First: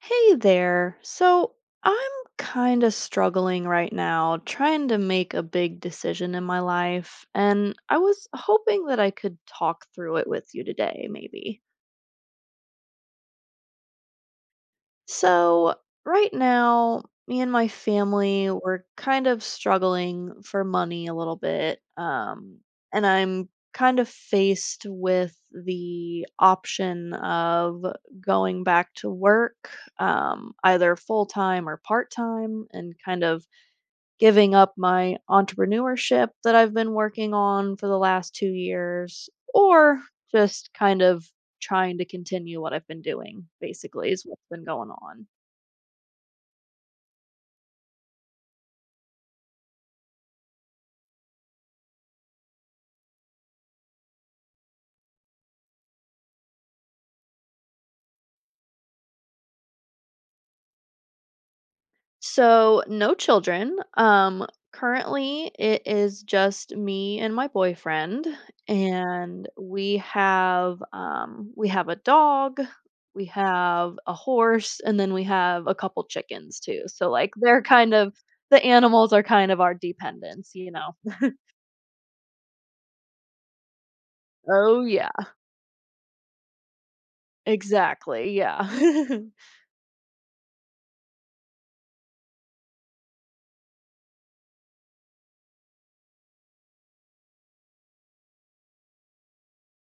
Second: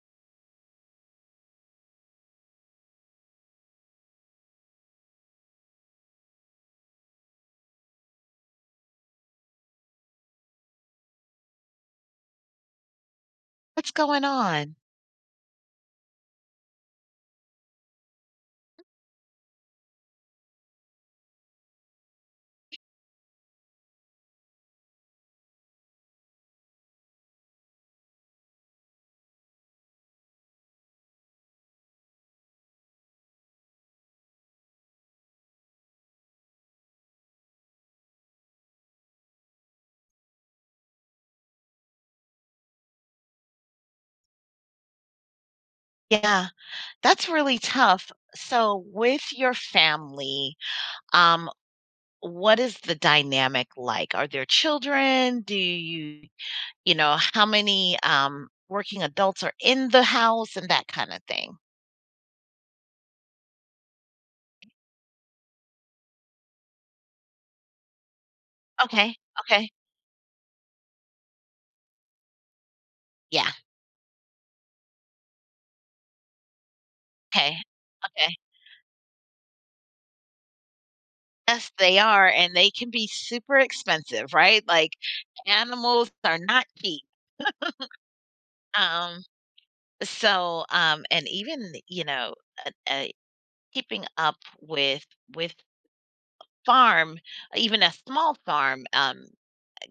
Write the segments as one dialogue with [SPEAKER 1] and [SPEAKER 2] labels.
[SPEAKER 1] Hey there. I'm kind of struggling right now, trying to make a big decision in my life, and I was hoping that I could talk through it with you today, maybe.
[SPEAKER 2] What's going on?
[SPEAKER 1] So, right now, me and my family, we're kind of struggling for money a little bit. And I'm kind of faced with the option of going back to work, either full time or part time, and kind of giving up my entrepreneurship that I've been working on for the last 2 years, or just kind of trying to continue what I've been doing, basically, is what's been going on.
[SPEAKER 2] Yeah, that's really tough. So with your family, um, what is the dynamic like? Are there children? Do you know, how many, working adults are in the house and that kinda thing?
[SPEAKER 1] So, no children. Currently, it is just me and my boyfriend,
[SPEAKER 2] Okay,
[SPEAKER 1] and
[SPEAKER 2] okay.
[SPEAKER 1] we have a dog, we
[SPEAKER 2] Yeah,
[SPEAKER 1] have a horse, and then we have a couple chickens too. So, like,
[SPEAKER 2] okay, okay.
[SPEAKER 1] the animals are kind of our dependents, you know.
[SPEAKER 2] Yes, they are, and they can be super expensive, right?
[SPEAKER 1] Oh
[SPEAKER 2] Like,
[SPEAKER 1] yeah,
[SPEAKER 2] animals are not cheap.
[SPEAKER 1] exactly. Yeah,
[SPEAKER 2] Um, so, and even, you know, uh, uh, keeping up with farm, even a small farm,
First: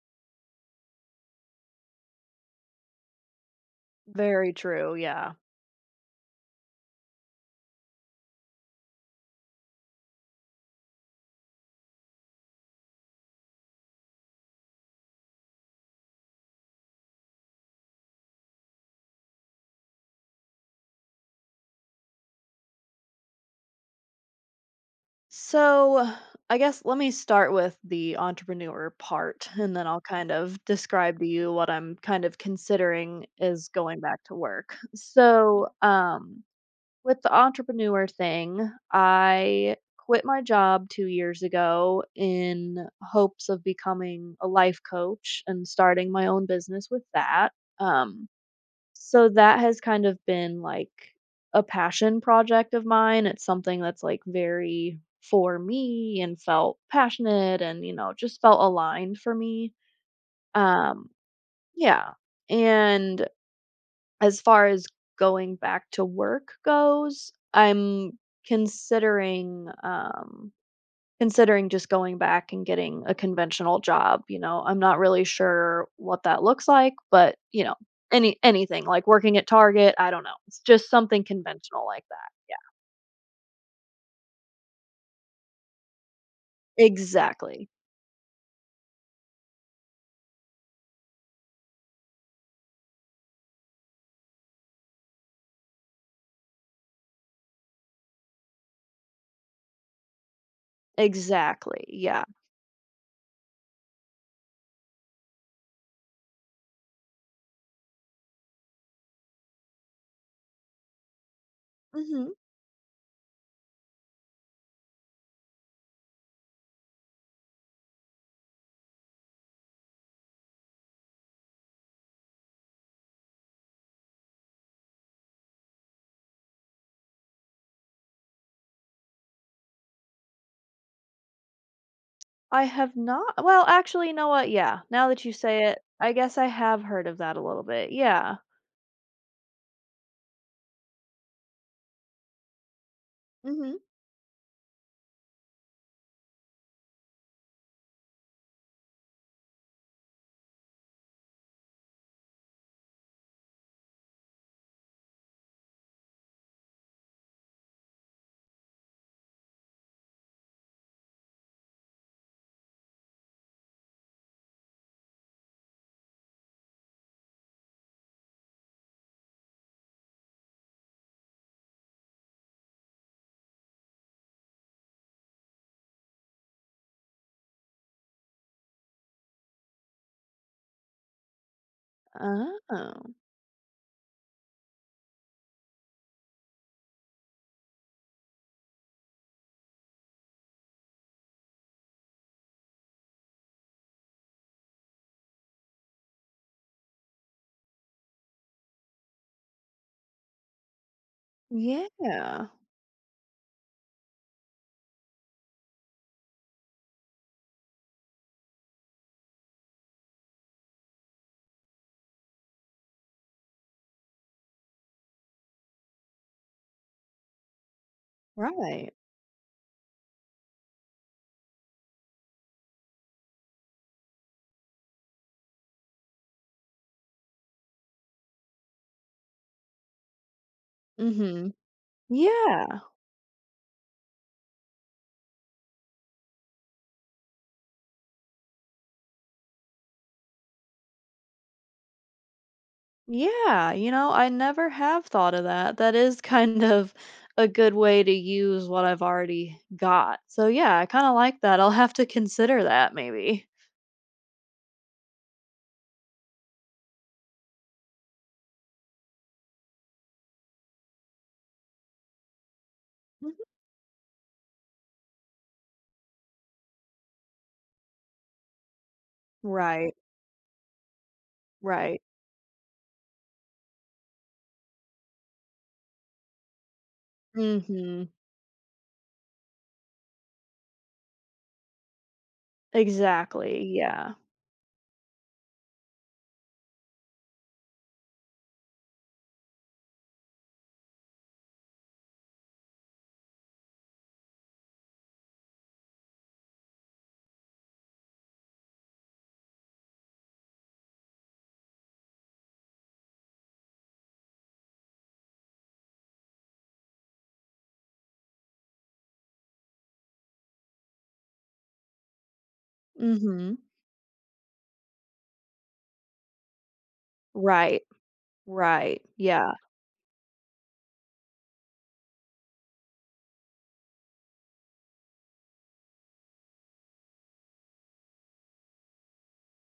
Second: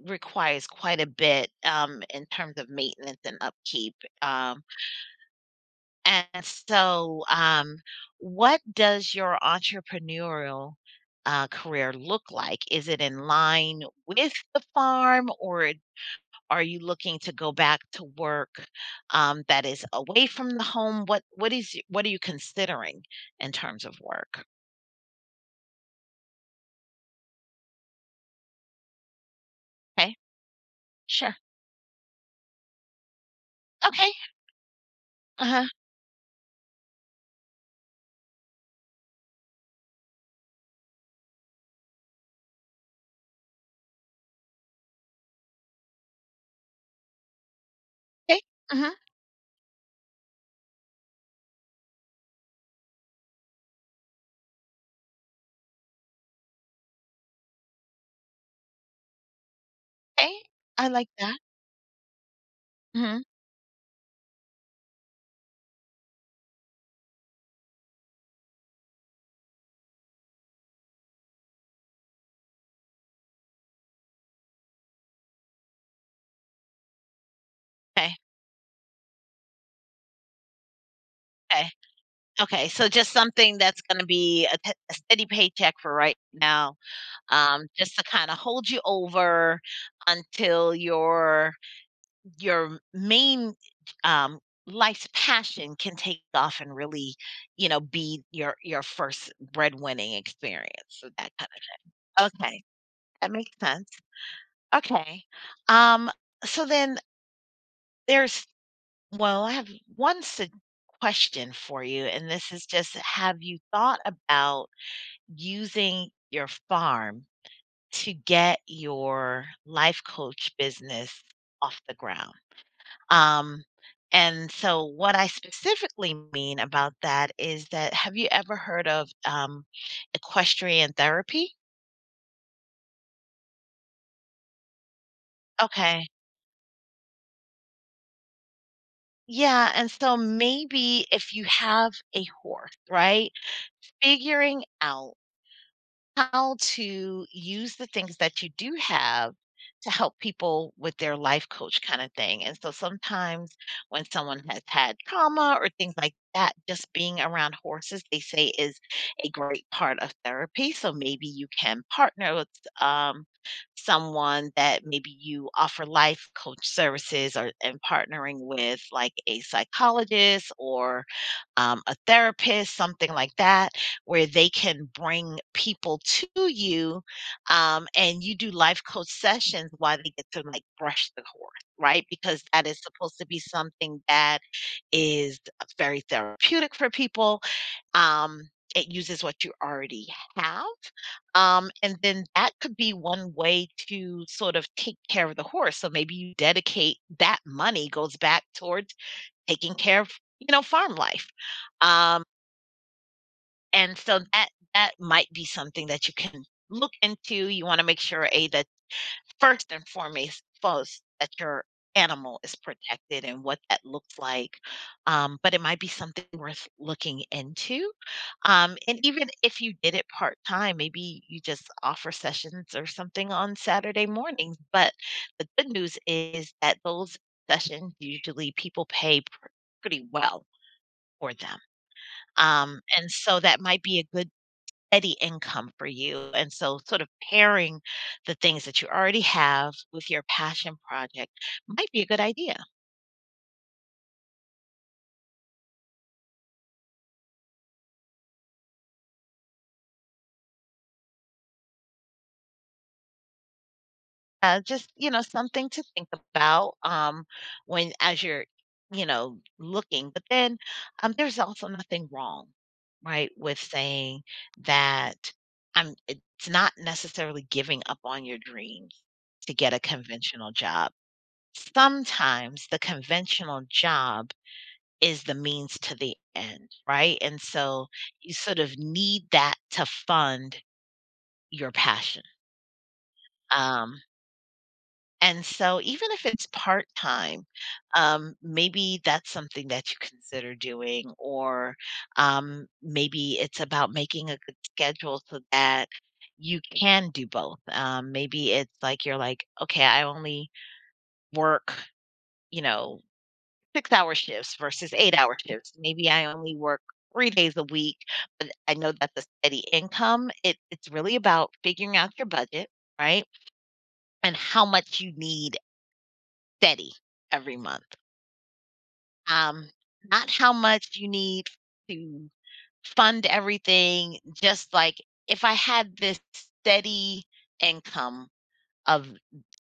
[SPEAKER 2] requires quite a bit, in terms of maintenance and upkeep.
[SPEAKER 1] very
[SPEAKER 2] Um,
[SPEAKER 1] true. Yeah.
[SPEAKER 2] and so, what does your entrepreneurial career look like? Is it in line with the farm, or are you looking to go back to work that is away from the home? What are you considering in terms of work?
[SPEAKER 1] So, I guess let me start with the entrepreneur part and then I'll
[SPEAKER 2] Okay,
[SPEAKER 1] kind of describe to
[SPEAKER 2] sure.
[SPEAKER 1] you what I'm kind of considering is going
[SPEAKER 2] Okay.
[SPEAKER 1] back to work.
[SPEAKER 2] Uh huh.
[SPEAKER 1] With the entrepreneur thing, I quit my job 2 years ago in hopes of becoming a life coach and starting my own business with that. Um,
[SPEAKER 2] Okay. Mhm.
[SPEAKER 1] so that has kind of been like a passion project of mine. It's something that's like very for me and felt passionate, and you know just felt aligned for me.
[SPEAKER 2] Okay, I
[SPEAKER 1] Um,
[SPEAKER 2] like that.
[SPEAKER 1] yeah.
[SPEAKER 2] Mhm.
[SPEAKER 1] And as far as going back to work goes, I'm considering um Considering just going back and getting a conventional job. You know, I'm not really sure what that looks like, but, you know,
[SPEAKER 2] Okay,
[SPEAKER 1] anything, like working at Target, I don't know. It's just something
[SPEAKER 2] okay,
[SPEAKER 1] conventional like that.
[SPEAKER 2] okay, so just something that's gonna be a steady paycheck for right now,
[SPEAKER 1] Yeah. Exactly.
[SPEAKER 2] just to kinda hold you over until your main, um, life's passion can take off and really, you know, be your first breadwinning experience, so that kinda.
[SPEAKER 1] Exactly, yeah.
[SPEAKER 2] Okay, that makes sense. Okay, um, so then there's I have one sug question for you, and
[SPEAKER 1] Mhm.
[SPEAKER 2] this is just have you thought about using your farm to get your life coach business off the ground? Um, and so what I specifically mean about that is that have you ever heard of equestrian therapy?
[SPEAKER 1] I have not. Well, actually, you know what? Yeah, now that you say it,
[SPEAKER 2] Okay.
[SPEAKER 1] I guess I have heard of that a little bit, yeah.
[SPEAKER 2] Yeah, and so maybe if you have a horse, right?
[SPEAKER 1] Mhm.
[SPEAKER 2] Figuring out how to use the things that you do have to help people with their life coach kind of thing. And so sometimes when someone has had trauma or things like that, just being around horses, they say is a great part of therapy. So maybe you can partner with um, someone that maybe you offer life coach services or and partnering with like a psychologist or a therapist, something like that, where they can bring people to you and you do life coach sessions while they get to like brush the horse, right? Because that is
[SPEAKER 1] Oh.
[SPEAKER 2] supposed to be something that is very therapeutic for people. Um, it uses what you already have. And then that could be one way to sort of take care of the horse. So maybe you dedicate that money goes back towards taking care of, you know, farm life. Um,
[SPEAKER 1] Yeah.
[SPEAKER 2] and so that might be something that you can look into. You want to make sure a that first and foremost that your animal is protected and what that looks like, but it might be something worth looking into,
[SPEAKER 1] Right.
[SPEAKER 2] and even if you did it part-time, maybe you just offer sessions or something on Saturday mornings. But the good news is that those sessions usually people pretty well for
[SPEAKER 1] Mhm.
[SPEAKER 2] them,
[SPEAKER 1] Yeah.
[SPEAKER 2] and so that might be a good steady income for you. And so, sort of pairing the things that you already have with your passion project might be a good idea.
[SPEAKER 1] Yeah, you know, I never have thought of that. That is, kind of a good way to use what I've already got. So, yeah, I kind of like that. I'll have to consider that maybe.
[SPEAKER 2] Just you know, something to think about, when as you're you know looking. But then, there's also nothing wrong, right,
[SPEAKER 1] Mhm.
[SPEAKER 2] with saying that I'm. it's not necessarily giving up on your dreams to get a
[SPEAKER 1] Right,
[SPEAKER 2] conventional job.
[SPEAKER 1] right.
[SPEAKER 2] Sometimes the conventional job is the means to the end, right? And so
[SPEAKER 1] Mm-hmm.
[SPEAKER 2] you sort of need that to fund your passion.
[SPEAKER 1] Exactly.
[SPEAKER 2] Um,
[SPEAKER 1] Yeah.
[SPEAKER 2] and so even if it's part time, maybe that's something that you consider doing, or maybe it's about making a good schedule so that you can do both. Maybe it's like you're like, okay, I only work, you know, 6-hour shifts versus 8-hour shifts. Maybe I only work 3 days a week, but I know that's a steady income. It's really about figuring out your budget, right,
[SPEAKER 1] Mm-hmm.
[SPEAKER 2] and how much you need steady every
[SPEAKER 1] Right.
[SPEAKER 2] month.
[SPEAKER 1] Right. Yeah.
[SPEAKER 2] Um, Not how much you need to fund everything, just like, if I had this steady income of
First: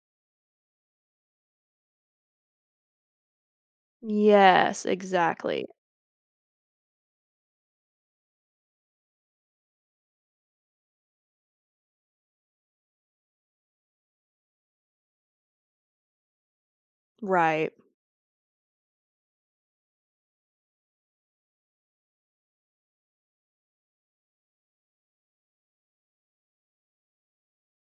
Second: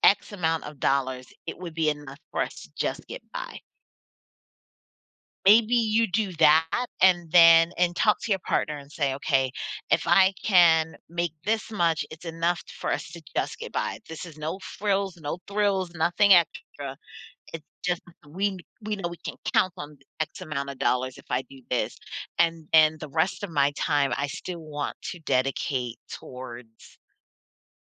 [SPEAKER 2] X amount of dollars, it would be enough for us to just get by.
[SPEAKER 1] Yes, exactly.
[SPEAKER 2] Maybe you do that and then and talk to your partner and say, "Okay, if I can make this much, it's enough for us to just get by. This is no frills, no thrills, nothing extra. It's
[SPEAKER 1] Right.
[SPEAKER 2] just we know we can count on X amount of dollars if I do this. And then the rest of my time, I still want to dedicate towards,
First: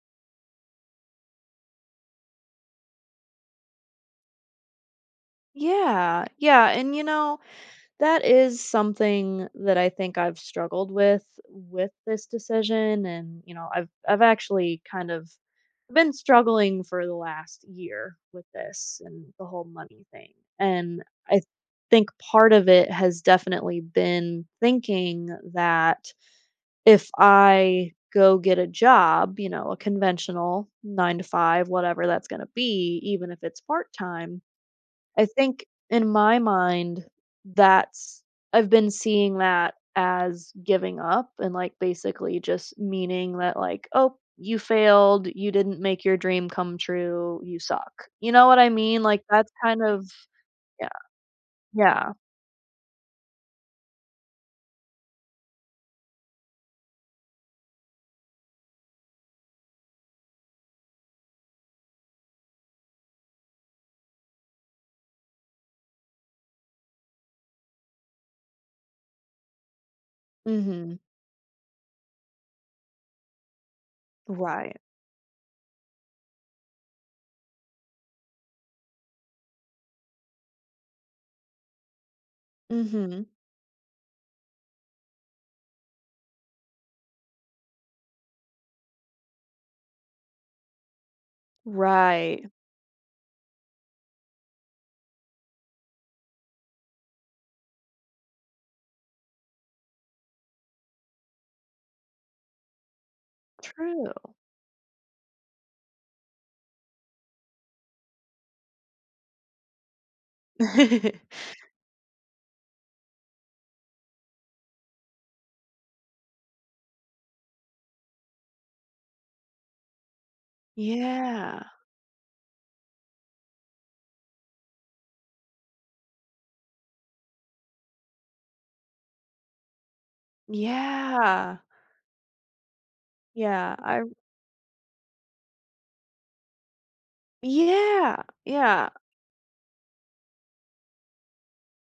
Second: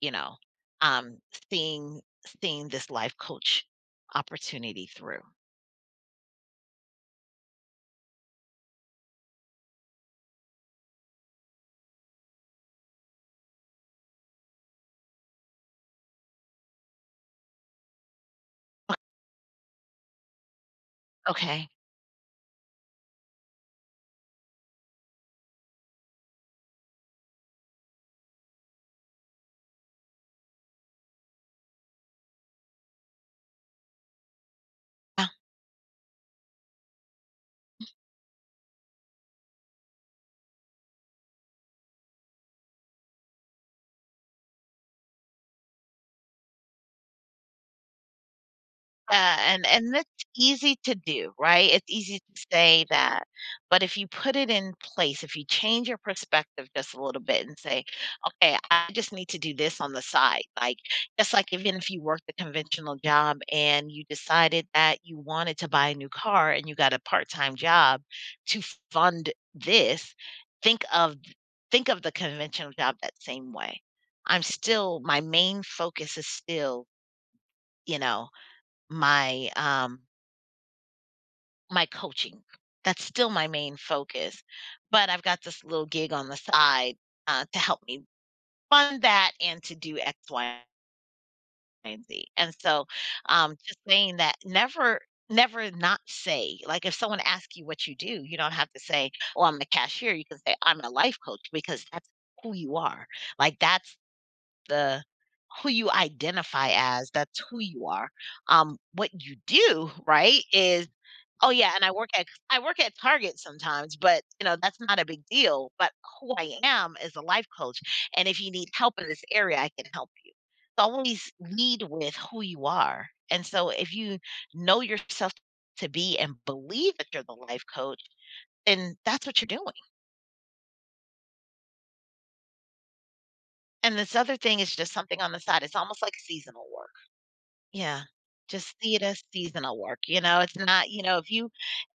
[SPEAKER 2] you know, um, seeing seeing this life coach opportunity through."
[SPEAKER 1] Yeah. Yeah. And you know, that is something that I think I've struggled with this decision, and, you know, I've actually kind of been struggling for the last year with this and the whole money thing, and I
[SPEAKER 2] Okay.
[SPEAKER 1] think part of it has definitely been thinking that if I go get a job, you know, a conventional 9 to 5, whatever that's gonna be, even if it's part-time, I think in my mind, that's I've been seeing that as giving up and, like, basically just meaning that, like, "Oh, you failed, you didn't make your dream come true, you suck." You know what I mean? Like, that's
[SPEAKER 2] Yeah,
[SPEAKER 1] kind
[SPEAKER 2] and that's
[SPEAKER 1] of
[SPEAKER 2] easy
[SPEAKER 1] yeah,
[SPEAKER 2] to do, right? It's
[SPEAKER 1] yeah.
[SPEAKER 2] easy to say that, but if you put it in place, if you change your perspective just a little bit and say, "Okay, I just need to do this on the side," like just like even if you worked a conventional job and you decided that you wanted to buy a new car and you got a part-time job to fund this, think
[SPEAKER 1] Mhm.
[SPEAKER 2] of think of the conventional job that same way. I'm
[SPEAKER 1] Right.
[SPEAKER 2] still, my main focus is still, you know, my my coaching. That's
[SPEAKER 1] Mhm.
[SPEAKER 2] still my main focus, but I've got this little gig on the side, to help me fund that and to do X, Y, and Z.
[SPEAKER 1] Right.
[SPEAKER 2] And so, just saying that, never not say, like, if someone asks you what you do, you don't have to say, "Oh, I'm a cashier." You can say, "I'm a life coach," because that's who you are. Like, that's
[SPEAKER 1] True.
[SPEAKER 2] the who you identify as, that's who you are. What you do, right, is, "Oh, yeah, and I work at Target sometimes, but, you know, that's not a big deal, but who I am is a life coach, and if you need help in this area, I can help you." So always
[SPEAKER 1] Yeah.
[SPEAKER 2] lead with who you are, and so if you know yourself to be and believe that you're the life coach, then that's what you're doing,
[SPEAKER 1] Yeah. Yeah.
[SPEAKER 2] and
[SPEAKER 1] I
[SPEAKER 2] this other thing is just something on the side, it's almost like seasonal work. Yeah.
[SPEAKER 1] yeah.
[SPEAKER 2] Just
[SPEAKER 1] Yeah.
[SPEAKER 2] see it as seasonal work, you know? It's not, you know, if you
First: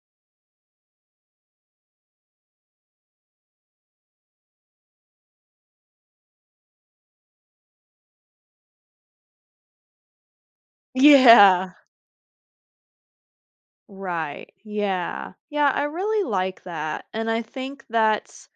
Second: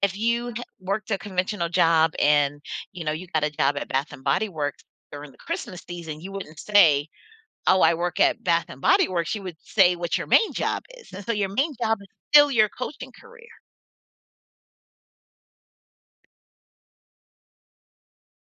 [SPEAKER 2] worked a conventional job and, you know, you got a job at Bath and Body Works during the Christmas season, you wouldn't say, "Oh, I work at Bath and Body Works." You would say what your main job is. And so your
[SPEAKER 1] Yeah.
[SPEAKER 2] main job is still your coaching career,
[SPEAKER 1] Right. Yeah. Yeah, I really like that. And I think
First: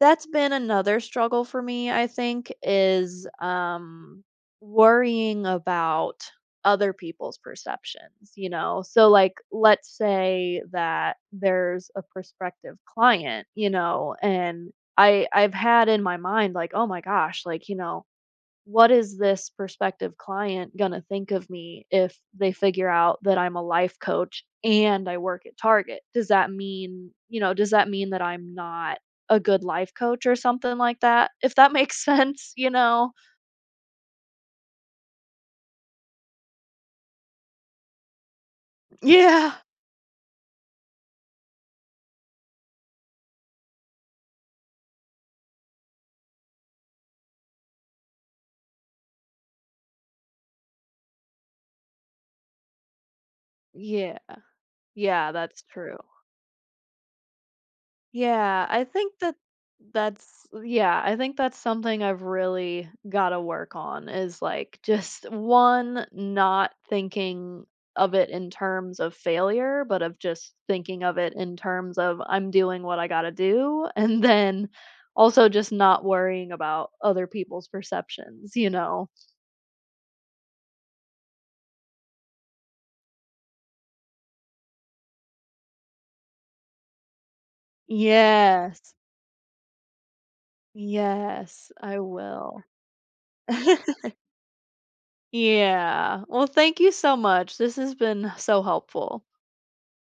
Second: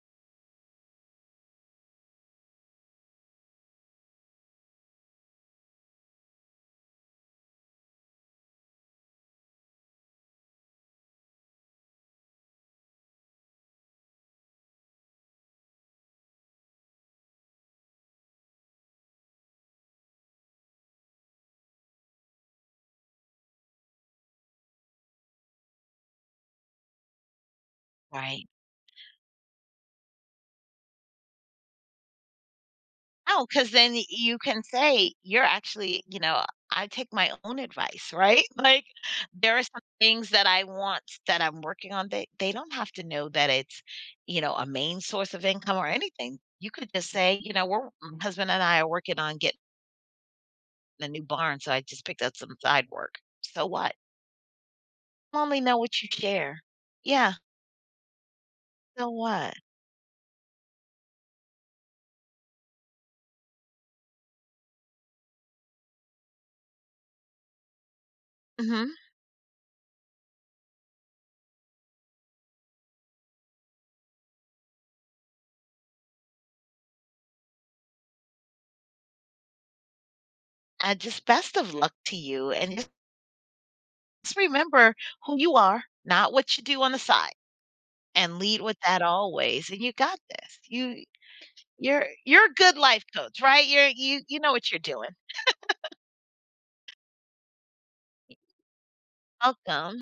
[SPEAKER 1] that's been another struggle for me, I think, is worrying about other people's perceptions, you know. So like let's say that there's a prospective client, you know, and I've had in my mind like, oh my gosh, like, you know, what is this prospective client gonna think of me if they figure out that I'm a life coach and I work at Target? Does that mean, you know, does that mean that
[SPEAKER 2] right?
[SPEAKER 1] I'm not a good life coach or something like that? If that makes sense, you know?
[SPEAKER 2] No, because then y you can say, "You're actually," you know, I take my own advice, right? Like,
[SPEAKER 1] Yeah.
[SPEAKER 2] there are some things that I want that I'm working on, they don't have to know that it's, you know, a main source of income or anything. You could just say, "You know, we're my husband and I are working on getting a new barn, so I just picked up some side work." So what?
[SPEAKER 1] Yeah. Yeah,
[SPEAKER 2] Only
[SPEAKER 1] that's
[SPEAKER 2] know
[SPEAKER 1] true.
[SPEAKER 2] what you share. Yeah,
[SPEAKER 1] Yeah, I
[SPEAKER 2] so
[SPEAKER 1] think that
[SPEAKER 2] what?
[SPEAKER 1] that's yeah, I think that's something I've really got to work on is like just one not thinking of it in
[SPEAKER 2] Mhm.
[SPEAKER 1] terms of failure, but of just thinking of it in terms of I'm doing what I got to do and then also just not worrying about other people's perceptions, you know.
[SPEAKER 2] And just best of luck to you, and just remember who you are, not what you do on the side. And lead with
[SPEAKER 1] Yes.
[SPEAKER 2] that always, and you got this.
[SPEAKER 1] Yes, I
[SPEAKER 2] You're a
[SPEAKER 1] will.
[SPEAKER 2] good life coach, right? You know what you're doing.
[SPEAKER 1] Yeah. Well, thank you so much. This has been so helpful.
[SPEAKER 2] Welcome.